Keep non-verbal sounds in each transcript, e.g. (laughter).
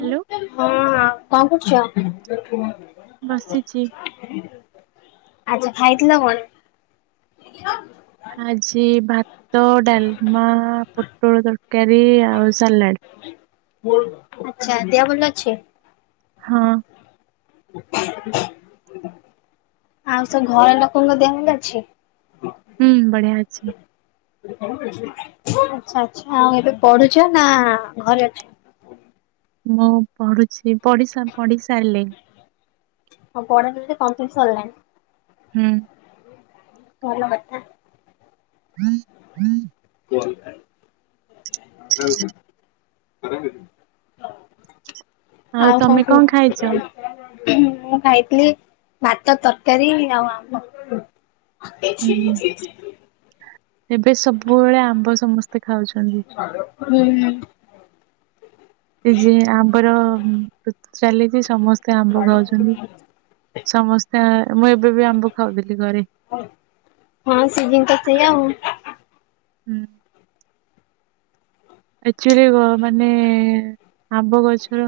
Hello ହଁ କଣ କରୁଛ? ବସିଚି। ଆଚ୍ଛା। ଖାଇଥିଲ କଣ? ଆଜି ଭାତ୍ ତ, ଡାଲମା ପୋଟଳ ତରକାରୀ ଆଉ ସାଲାଡ଼। ଆଚ୍ଛା ଦିଆ ବଲ ଅଛି? ହଁ। ଆଉ ସବୁ ଘରଲୋକଙ୍କ ଦେହ ଭଲ ଅଛି? ହୁଁ ବଢିଆ ଅଛି। ଆଚ୍ଛା ଆଚ୍ଛା। ଆଉ ଏବେ ପଢୁଛ ନା ଘରେ ଅଛ? ହ ମୁଁ ପଢୁଛି ପଢ଼ି ପଢି ସାରିଲେଇ। ଆଉ ପଢ଼ାଟା (unintelligible) କମ୍ପ୍ଲିଟ୍ ସରିଲାଣି? ହୁଁ। ଭଲ କଥା। ହୁଁ ହୁଁ (unintelligible) ଆଉ କଣ କୁଅ? ମୁଁ ଖାଇଥିଲି ଭାତ, ତରକାରୀ ଆଉ ଆମ୍ୱ ଅ ହୁଁ ହୁଁ ଏବେ ସବୁବେଳେ ଆମ୍ବ ସମସ୍ତେ ଖାଉଛନ୍ତି। ହୁଁ ସେ ଯିଏ ଆମ୍ବର ଚାଲିଚି ସମସ୍ତେ ଆମ୍ବ ଖାଉଛନ୍ତି। ସମସ୍ତେ ମୁଁ ଏବେ ବି ଆମ୍ବ ଖାଉଥିଲି ଘରେ। ହଁ ସିଜିନ ତ ସେଇଆ ଆଉ ହୁଁ। ଆଚୁଆଲି ମାନେ ଆମ୍ବ ଗଛର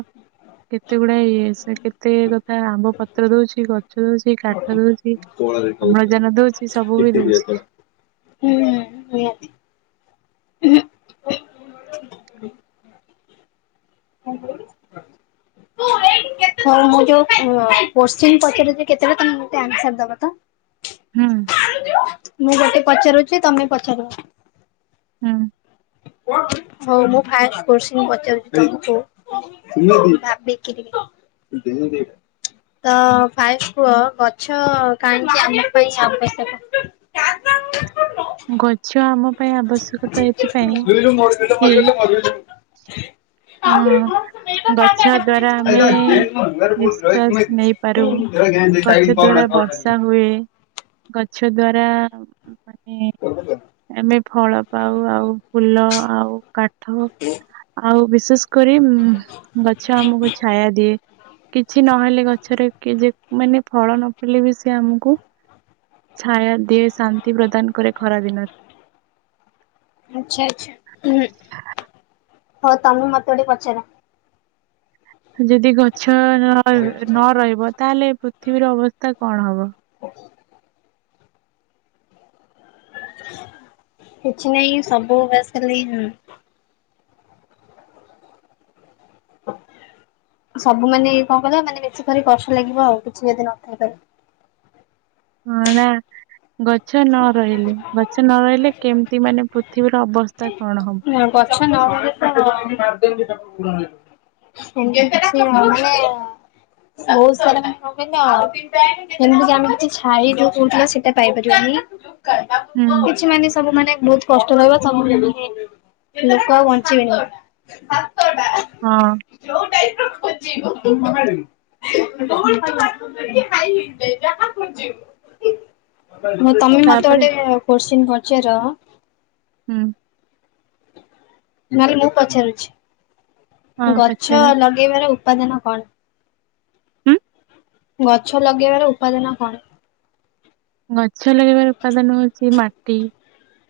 କେତେ ଗୁଡା ଇଏ ସେ କେତେ କଥା ଆମ୍ବ ପତ୍ର ଦଉଛି। କଛ ଦଉଛି କାଠ ଦଉଛି ଅମ୍ଳଜାନ ଦଉଛି ସବୁ ବି ଦଉଛି। ହୁଁ ନିହାତି। ଉହୁଁ। (unintelligible) ହହଁ ହଁ ଯଉ କୋଶଚୀନ ପଚାରୁଚି କେତେକ ତମେ ଆନ୍ସର ଦବ ତ? ହୁଁ। ମୁଁ ଗୋଟେ ପଚାରୁଛି ତମେ ପଚାରିବ। ହୁଁ। ହଉ ମୁଁ ଫାଷ୍ଟ କୋଶଚୀନ ପଚାରୁଛି ତମକୁ ଭାବିକିରି। ତି (inaudible) ତ ଫାଷ୍ଟ କୁହ ଗଛ କାହିଁକି ଆମ ପାଇଁ ଆବଶ୍ୟକ। ଗଛ ଆମ ପାଇଁ ଆବଶ୍ୟକତା ମ ଏଥିପାଇଁ ମ କି ମ (unintelligible) ହଁ ଅଁ। ଗଛ ଦ୍ଵାରା ଆମେ ନିଶ୍ଵାସ ନେଇପାରୁ ଗଛ ଦ୍ୱାରା ବର୍ଷା ହୁଏ ଗ ଛ ଦ୍ଵାରା ମାନେ ଆମେ ଫଳ ପାଉ ଆଉ ଫୁଲ ଆଉ କାଠ ଆଉ ବିଶେଷ କରି ଗଛ ଆମକୁ ଛାୟା ଦିଏ କିଛି ନହେଲେ ଗଛରେ କି ଯେ ମାନେ ଫଳ ନ ଫଳିଲେ ବି ସେ ଆମକୁ ଛାୟା ଦିଏ ଶାନ୍ତିି ପ୍ରଦାନ କରେ ଖରା ଦିନରେ। ଆଛା ଆଛା ହୁଁ ହଉ ତମେ ମତେ ଗୋଟେ ପଚାର। ଯଦି ଗ ଛ ନ ରହିବ ତାହେଲେ ପୃଥିବୀର ଅବସ୍ଥା କଣ ହବ। କିଛି ନାଇଁ ସବୁ ବାସ ଖାଲି ହ (inaudible) ସବୁ ମାନେ କଣ କହିଲେ ମାନେ ବେଶୀ କରି କଷ୍ଟ ଲାଗିବ ଆଉ କିଛି ଯଦି ନଥାଇପାରେ। ହଁ ନା ଗଛ ନ ରହିଲେ ଗ ସେ ନ ରହିଲେ କେମିତି ମାନେ ପୃଥିବୀର ଅବସ୍ଥା କଣ ହବ। (unintelligible) (unintelligible) ବହୁତ ସାରା ଆଉ ଯେମିତିକ ଆମେ କିଛି ଛାଇ ଯଉ କହୁଥିଲ ସେଇଟା ପାଇପାରିବାନି। ହୁଁ କିଛି ମାନେ ସବୁ ମାନେ ବହୁତ କଷ୍ଟ ରହିବ ସବୁ। ଲୋକଆଉ ବଞ୍ଚିବେନି। ହଁ (inaudible) ଖାଇ ହେଇଯ ଯାହାିବ (unintelligible) ମୁଁ ତମେ ମତେ ତାପରେ ଗୋଟେ କୋସିନ ପଚାର ହୁଁ। ନହେଲେ ମୁଁ ହଁ ପଚାରୁଛି ଗଛ ପଚାର ଲଗେଇବାର ଉପାଦାନ କଣ? ହୁଁ। ଗଛ ଲଗେଇବାର ଉପାଦାନ କଣ? ଗଛ ଲଗେଇବାର ଉପାଦାନ ହଉଛି ମାଟି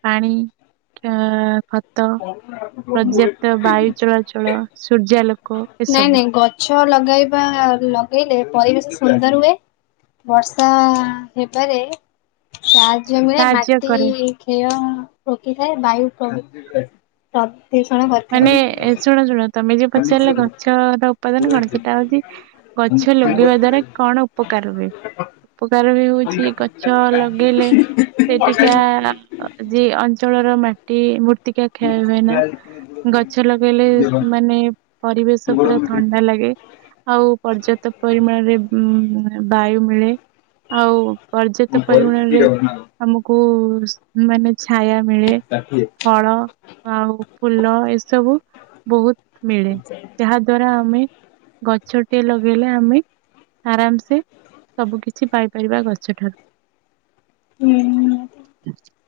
ପାଣି। ଖତ ପର୍ଯ୍ୟାପ୍ତ ବାୟୁ ଚଳାଚଳ ସୂର୍ଯ୍ୟାଲୋକ ଏସବୁ। ଛ ଲଗେଇବା ଲଗେଇଲେ ପରିବେଶ ସୁନ୍ଦର ହୁଏ। ବର୍ଷା ହେବାରେ ଚା ଜମିରେ ସାହାଯ୍ୟ ମାଟି କରେ କ୍ଷୟ ରୋକିଥାଏ ବାୟୁ କରିଥାଏ। ମାନେ ଶୁଣ ଶୁଣ ତମେ ଯ ପଚାରିଲ ଗଛର ଉପାଦାନ କଣ ସେଟା ହଉଛି ଗଛ ଲଗେଇବା ଦ୍ଵାରା କଣ ଉପକାର ହୁଏ ଉପକାର ହଉଚି ଗଛ ଲଗେଇଲେ ସେଠିକା ଜି ଅଞ୍ଚଳର ମାଟି ଟି ମୂର୍ତ୍ତିକା ଖେୟ ହୁଏନା। ଗଛ ଲଗେଇଲେ ମାନେ ପରିବେଶ ପୁରା ଥଣ୍ଡା ଲାଗେ। ଆଉ ପର୍ଯ୍ୟାପ୍ତ ପରିମାଣରେ ଉ ବାୟୁ ମିଳେ ଆଉ ପର୍ଯ୍ୟାପ୍ତ ପରିମାଣରେ ଆମକୁ ମାନେ ଛାୟା ମିଳେ ଫଳ ଆଉ ଫୁଲ ଏ ସବୁ ବହୁତ ମିଳେ ଯାହା ଦ୍ଵାରା ଆମେ ଗଛ ଟେ ଲଗେଇଲେ ଆମେ ଆରାମସେ ସବୁ କିିଛି ପାଇପାରିବା ଗଛଠାରୁ ହୁଁ।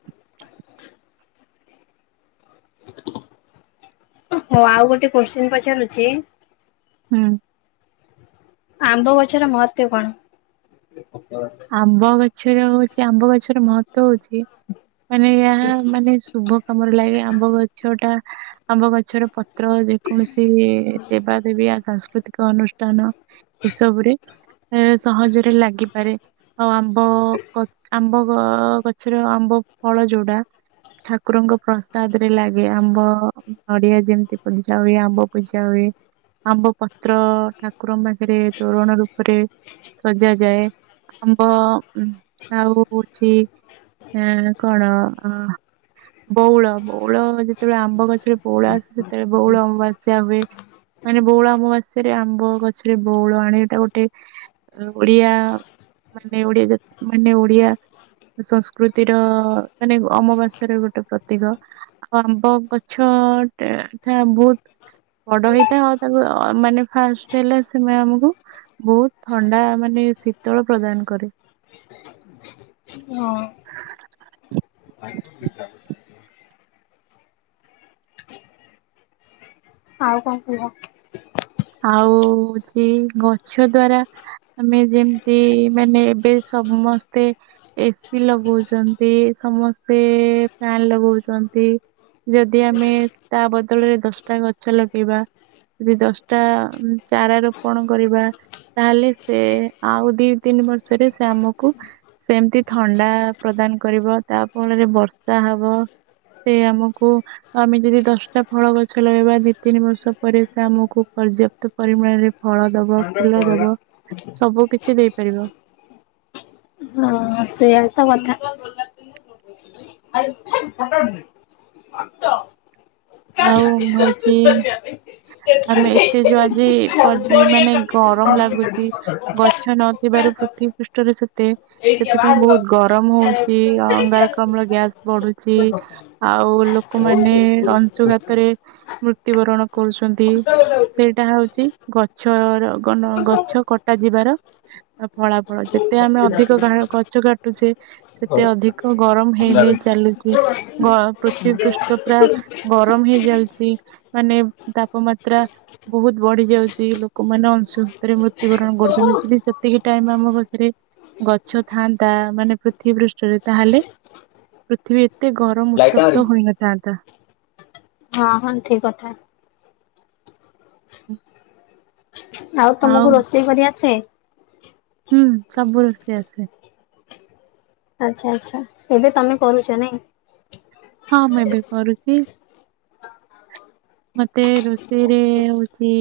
ହଁ ଆଉ ଗୋଟେ କୋଶ୍ଚନି ପଚାରୁଛି। ହୁଁ। ଆମ୍ବ ଗଛର ମହତ୍ବ କଣ? ଆମ୍ବ ଗଛର ହଉଛି ଆମ୍ବ ଗଛର ମହତ୍ଵ ହଉଛି ମାନେ ଏହା ମାନେ ଶୁଭ କାମରେ ଲାଗେ ଆମ୍ବ ଗଛଟା ଆମ୍ବ ଗଛର ତ୍ର ଯେକୌଣସି ଦେବା ଦେବୀ ଆ ସାଂସ୍କୃତିକ ଅନୁଷ୍ଠାନ। ଏସବୁ ରେ ଏ ସହଜରେ ଲାଗିପାରେ ଆଉ ଆମ୍ବ ଆମ୍ ଆମ୍ବ ଗଛର ଆମ୍ବ ଫଳ ଯୋଉଟା ଠାକୁରଙ୍କ ପ୍ରସାଦ ରେ ଲାଗେ ଆମ୍ବ ନଡିଆ ଯେମତି ପୂଜା ହୁଏ ଆମ୍ବ ପୂଜା ହୁଏ। ଆମ୍ବ ପତ୍ର ଠାକୁରଙ୍କ ପାଖରେ ତୋରଣ ରୂପରେ ସଜାଯାଏ। ଅଛି ଆ କଣ ଅ ବଉଳ ବଉଳ ଯେ ଯେତେବେଳେ ଆମ୍ବ ଗଛରେ ବଉଳ ଆସେ ସେତେବେଳେ ବଉଳ ଅମାବାସ୍ୟା ହୁଏ। ମାନେ ବଉଳ ଅମବାସ୍ୟା ଗଛରେ ଆମ୍ବ ଗଛରେ ବଉଳ ଆଣିବାଟା ଗୋଟେ ଓଡିଆ ମାନେ ଓଡ଼ିଆ ଜାତି ମାନେ ଓଡ଼ିଆ ସଂସ୍କୃତିର ମାନେ ଅମବାସ୍ୟ ର ଗୋଟେ ପ୍ରତୀକ ଆଉ ଆମ୍ବ ଗଛ ହଟ ଥା ବହୁତ। ବଡ ହେଇଥାଏ ଆଉ ତାକୁ ମାନେ ଫାଷ୍ଟ ହେଲା ସେ ଆମକୁ ବହୁତ ଥଣ୍ଡା ମାନେ ଶୀତଳ ପ୍ରଦାନ କରେ। ହଁ। ଆଉ କଣ କୁହ? ଆଉଛି ଗଛ ଦ୍ଵାରା ଆମେ ଯେମିତି ମାନେ ଏବେ ସମସ୍ତେ ଏସି ଲଗଉଛନ୍ତି। ସମସ୍ତେ ଫ୍ୟାନ ଲଗଉଛନ୍ତି। ଯଦି ଆମେ ତା ବଦଳରେ ଦଶଟା ଗଛ ଲଗେଇବା ଯଦି ଦଶ ଟା ଚାରା ରୋପଣ କରିବା ତାହେଲେ ସେ ଆଉ ଦି ତିନି ବର୍ଷରେ ଆମକୁ ସେମିତି ଥଣ୍ଡା ପ୍ରଦାନ କରିବ ତା ଫଳରେ ବର୍ଷା ହବ। ସେ ଆମକୁ ଆମେ ଯଦି ଦଶଟା ଫଳ ଗଛ ଲଗେଇବା ଦି ତିନି ବର୍ଷ ପରେ ସେ ଆମକୁ ପର୍ଯ୍ୟାପ୍ତ ପରିମାଣରେ ଫଳ ଦବ ଫୁଲ ଦବ। ସବୁ କିଛି ଦେଇପାରିବ। ହଁ ସେୟାତ କଥା। (unintelligible) ଆଉ ମୁଁ ହଉଛି ଆମେ ଏତେ ଯୋଉ ଆଜି ମାନେ ଗରମ ଲାଗୁଛି। ଗଛ ନଥିବା ରୁ ପୃଥିବୀ ପୃଷ୍ଠରେ ସେ ସେଥିପାଇଁ ବହୁତ ଗରମ ହଉଛି ଅଙ୍ଗାରକାମଳ ଗ୍ୟାସ୍ ବଢୁଛି ଆ ଆଉ ଲୋକମାନେ ଅଂଶୁଘାତରେ ମୃତ୍ୟୁବରଣ କରୁଛନ୍ତି। ସେଇଟା ହଉଛି ଗଛର ଗଛ କଟା ଯିବାର ଫଳା ଫଳ ଯେତେ ଆମେ ଅଧିକା ଗଛ କାଟୁଛେ ସେତେ ଅଧିକ ଗରମ ହେଇ ହେଇ ଚାଲୁଛି ଗ ପୃଥିବୀ ପୃଷ୍ଠ ପୁରା ଗରମ ହେଇଯାଉଛି। ମାନେ ତାପମାତ୍ରା ବହୁତ ବଢି ଯାଉଛି। ଲୋକମାନେ ଅଂଶୁ ଘାତ ରେ ମୃତ୍ୟୁବରଣ କରୁଛନ୍ତି। ଯଦି ସେତିକି ଟାଇମ ଆମ ପାଖରେ ଗଛ ଥାଆନ୍ତା ମାନେ ପୃଥିବୀ ପୃଷ୍ଠରେ ତାହେଲେ ପୃଥିବୀ ଏତେ ଗ ଗରମ ଉତ୍ତପ୍ତ ହୋଇ ନଥାନ୍ତା। ହଁ ହଁ ଠିକ କଥା। (inaudible) ଆଉ ତମକୁ ରୋଷେଇ କରି ଆସେ? ହୁଁ ସବୁ ରୋଷେଇ ଆସେ। ଆଛା ଆଛା ଏବେ ତମେ କରୁଛ ନାଇଁ। ହଁ ମୁଁ ଏବେ କରୁଚି। ମତେ ରୋଷେଇରେ ହଉଛି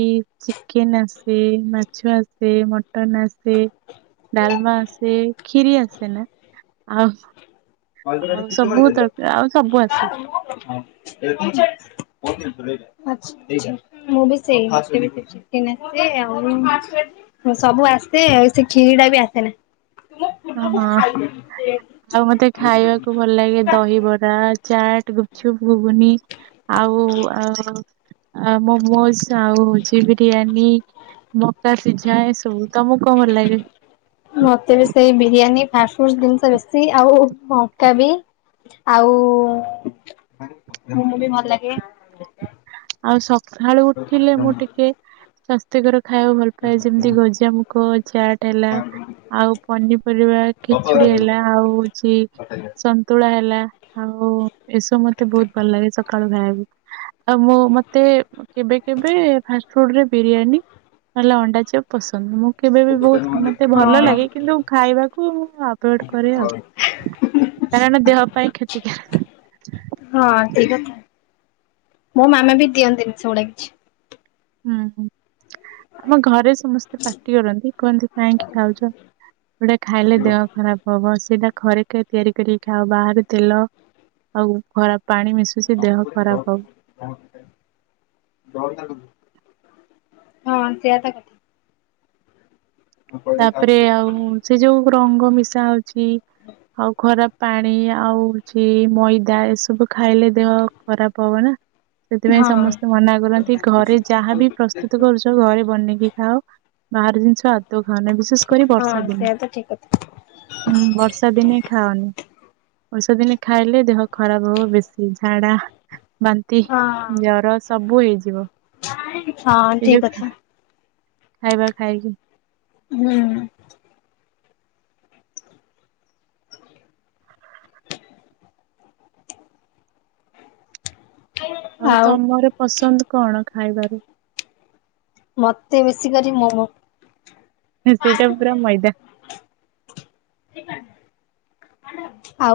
ଚିକେନ ଆସେ, ମାଛ ଆସେ, ମ ମଟନ ଆସେ, ଡାଲମା ଆସେ, ଖିରି ଆସେନା। ଆଉ ଆଉ ସବୁ ତରକା ଆଉ ସବୁ ଆସେ। (unintelligible) ମୁଁ ବି ସେଇ। ଚିକେନ ଆସେ। ଆଉ ସବୁ ଆସେ ଆଉ ସେ କ୍ଷୀରି ଟା ବି ଆସେ ନା। ଅ ହଁ। ଆଉ ମତେ ଖାଇବାକୁ ଭଲ ଲାଗେ ଦହିବର, ଚାଟ, ଗୁପ୍ ଚୁପ୍, ଘୁଗୁନି ଆଉ ଆ ମୋମୋଜ ଆଉ ହଉଛି ବିରିୟାନୀ, ମକା ସିଝା ଏସବୁ। ତମକୁ କଣ ଭଲ ଲାଗେ? ମତେ ବି ସେଇ ବିରିୟାନୀ ଫାଷ୍ଟ ଫୁଡ୍ ଜିନିଷ ବେଶୀ ଆଉ ମକା ବି। ଆଉ ମୋମୋ ବି ଭଲ ଲାଗେ। ଆଉ ସକାଳୁ ଉଠିଲେ ମୁଁ ଟିକେ ସ୍ୱାସ୍ଥ୍ୟକର ଖାଇବାକୁ ଭଲ ପାଏ। ଯେମିତି ଗଜା ମୁୁଖ ଚାଟ୍ ହେଲା ଆଉ ପନିପରିବା ଖିଚୁଡି ହେଲା ଆଉ ହଉଛି ସନ୍ତୁଳା ହେଲା। ଆଉ ଏସବୁ ମତେ ବହୁତ ଭଲ ଲାଗେ, ସକାଳୁ ଖାଇବାକୁ। ଆଉ ମୁଁ ମତେ କେବେ କେବେ ଫାଷ୍ଟଫୁଡ ରେ ବିରିୟାନୀ ନହେଲେ ଅଣ୍ଡା ଚପ୍ ପସନ୍ଦ। ମୁଁ କେବେ ବି ବହୁତ ମତେ ଭଲ ହଁ। ଲାଗେ କିନ୍ତୁ ଖାଇବାକୁ ମୁଁ ଆଭୋଏଡ୍ କରେ ଆଉ। କାରଣ ଦେହ ପାଇଁ କ୍ଷତି କାର ହଁ ଠିକ୍। ମୋ ମାମା ବି ଦିଅନ୍ତିନି ସେଗୁଡା କିଛି। ହୁଁ ହୁଁ ଆମ ଘରେ ସମସ୍ତେ ପାଟି କରନ୍ତି କୁହନ୍ତି କାହିଁକି ଖାଉଚ। ଖାଇଲେ ଦେହ ଖରାପ ହବ। ସେଇଟା ଘରେ ଖା ତିଆରି କରିକି ଖାଅ ବାହରେ ତେଲ ଆଉ ଖରାପ ପାଣି ମିଶୁଚି ଦେହ ଖରାପ ହବ। ହଁ ସେଆତା କଥା। ତାପରେ ଆଉ ସେ ଯୋଉ ରଙ୍ଗ ମିଶା ହଉଚି ଆଉ ଖରାପ ପାଣି ଆଉ ଚି ମଇଦା ଏସବୁ ଖାଇଲେ ଦେହ ଖରାପ ହବ ନା। ସେଥିପାଇଁ ହଁ ସମସ୍ତେ ମନା କରନ୍ତି ଘରେ ଯାହାବି ପ୍ରସ୍ତୁତ କରୁଚ ଘରେ ବନେଇକି ଖାଅ। ବାହାର ଜିନିଷ ଆଦୌ ଖାଓନାହିଁ। ବିଶେଷ କରି ହଁ ବର୍ଷା ଦିନେ। ସେଇଆ ତ ଠିକ କଥା ହୁଁ ବର୍ଷା ଦିନେ ଖାଅନି। ବର୍ଷା ଦିନେ ଖାଇଲେ ଦେହ ଖରାପ ହବ ବେଶୀ। ଝାଡା ବାନ୍ତି, ହଁ ଜ୍ଵର ସବୁ ହେଇଯିବ। ହଁ ଏ ଯୋଉ ଠିକ କଥା। ଖାଇବା ଖାଇକି ହୁଁ। ଆଉ ତମର ପସନ୍ଦ କଣ ଖାଇବାରୁ? ମତେ ବେଶୀ କରି ମୋ। ସେଇଟାପୁରା ମଇଦା। ଆଉ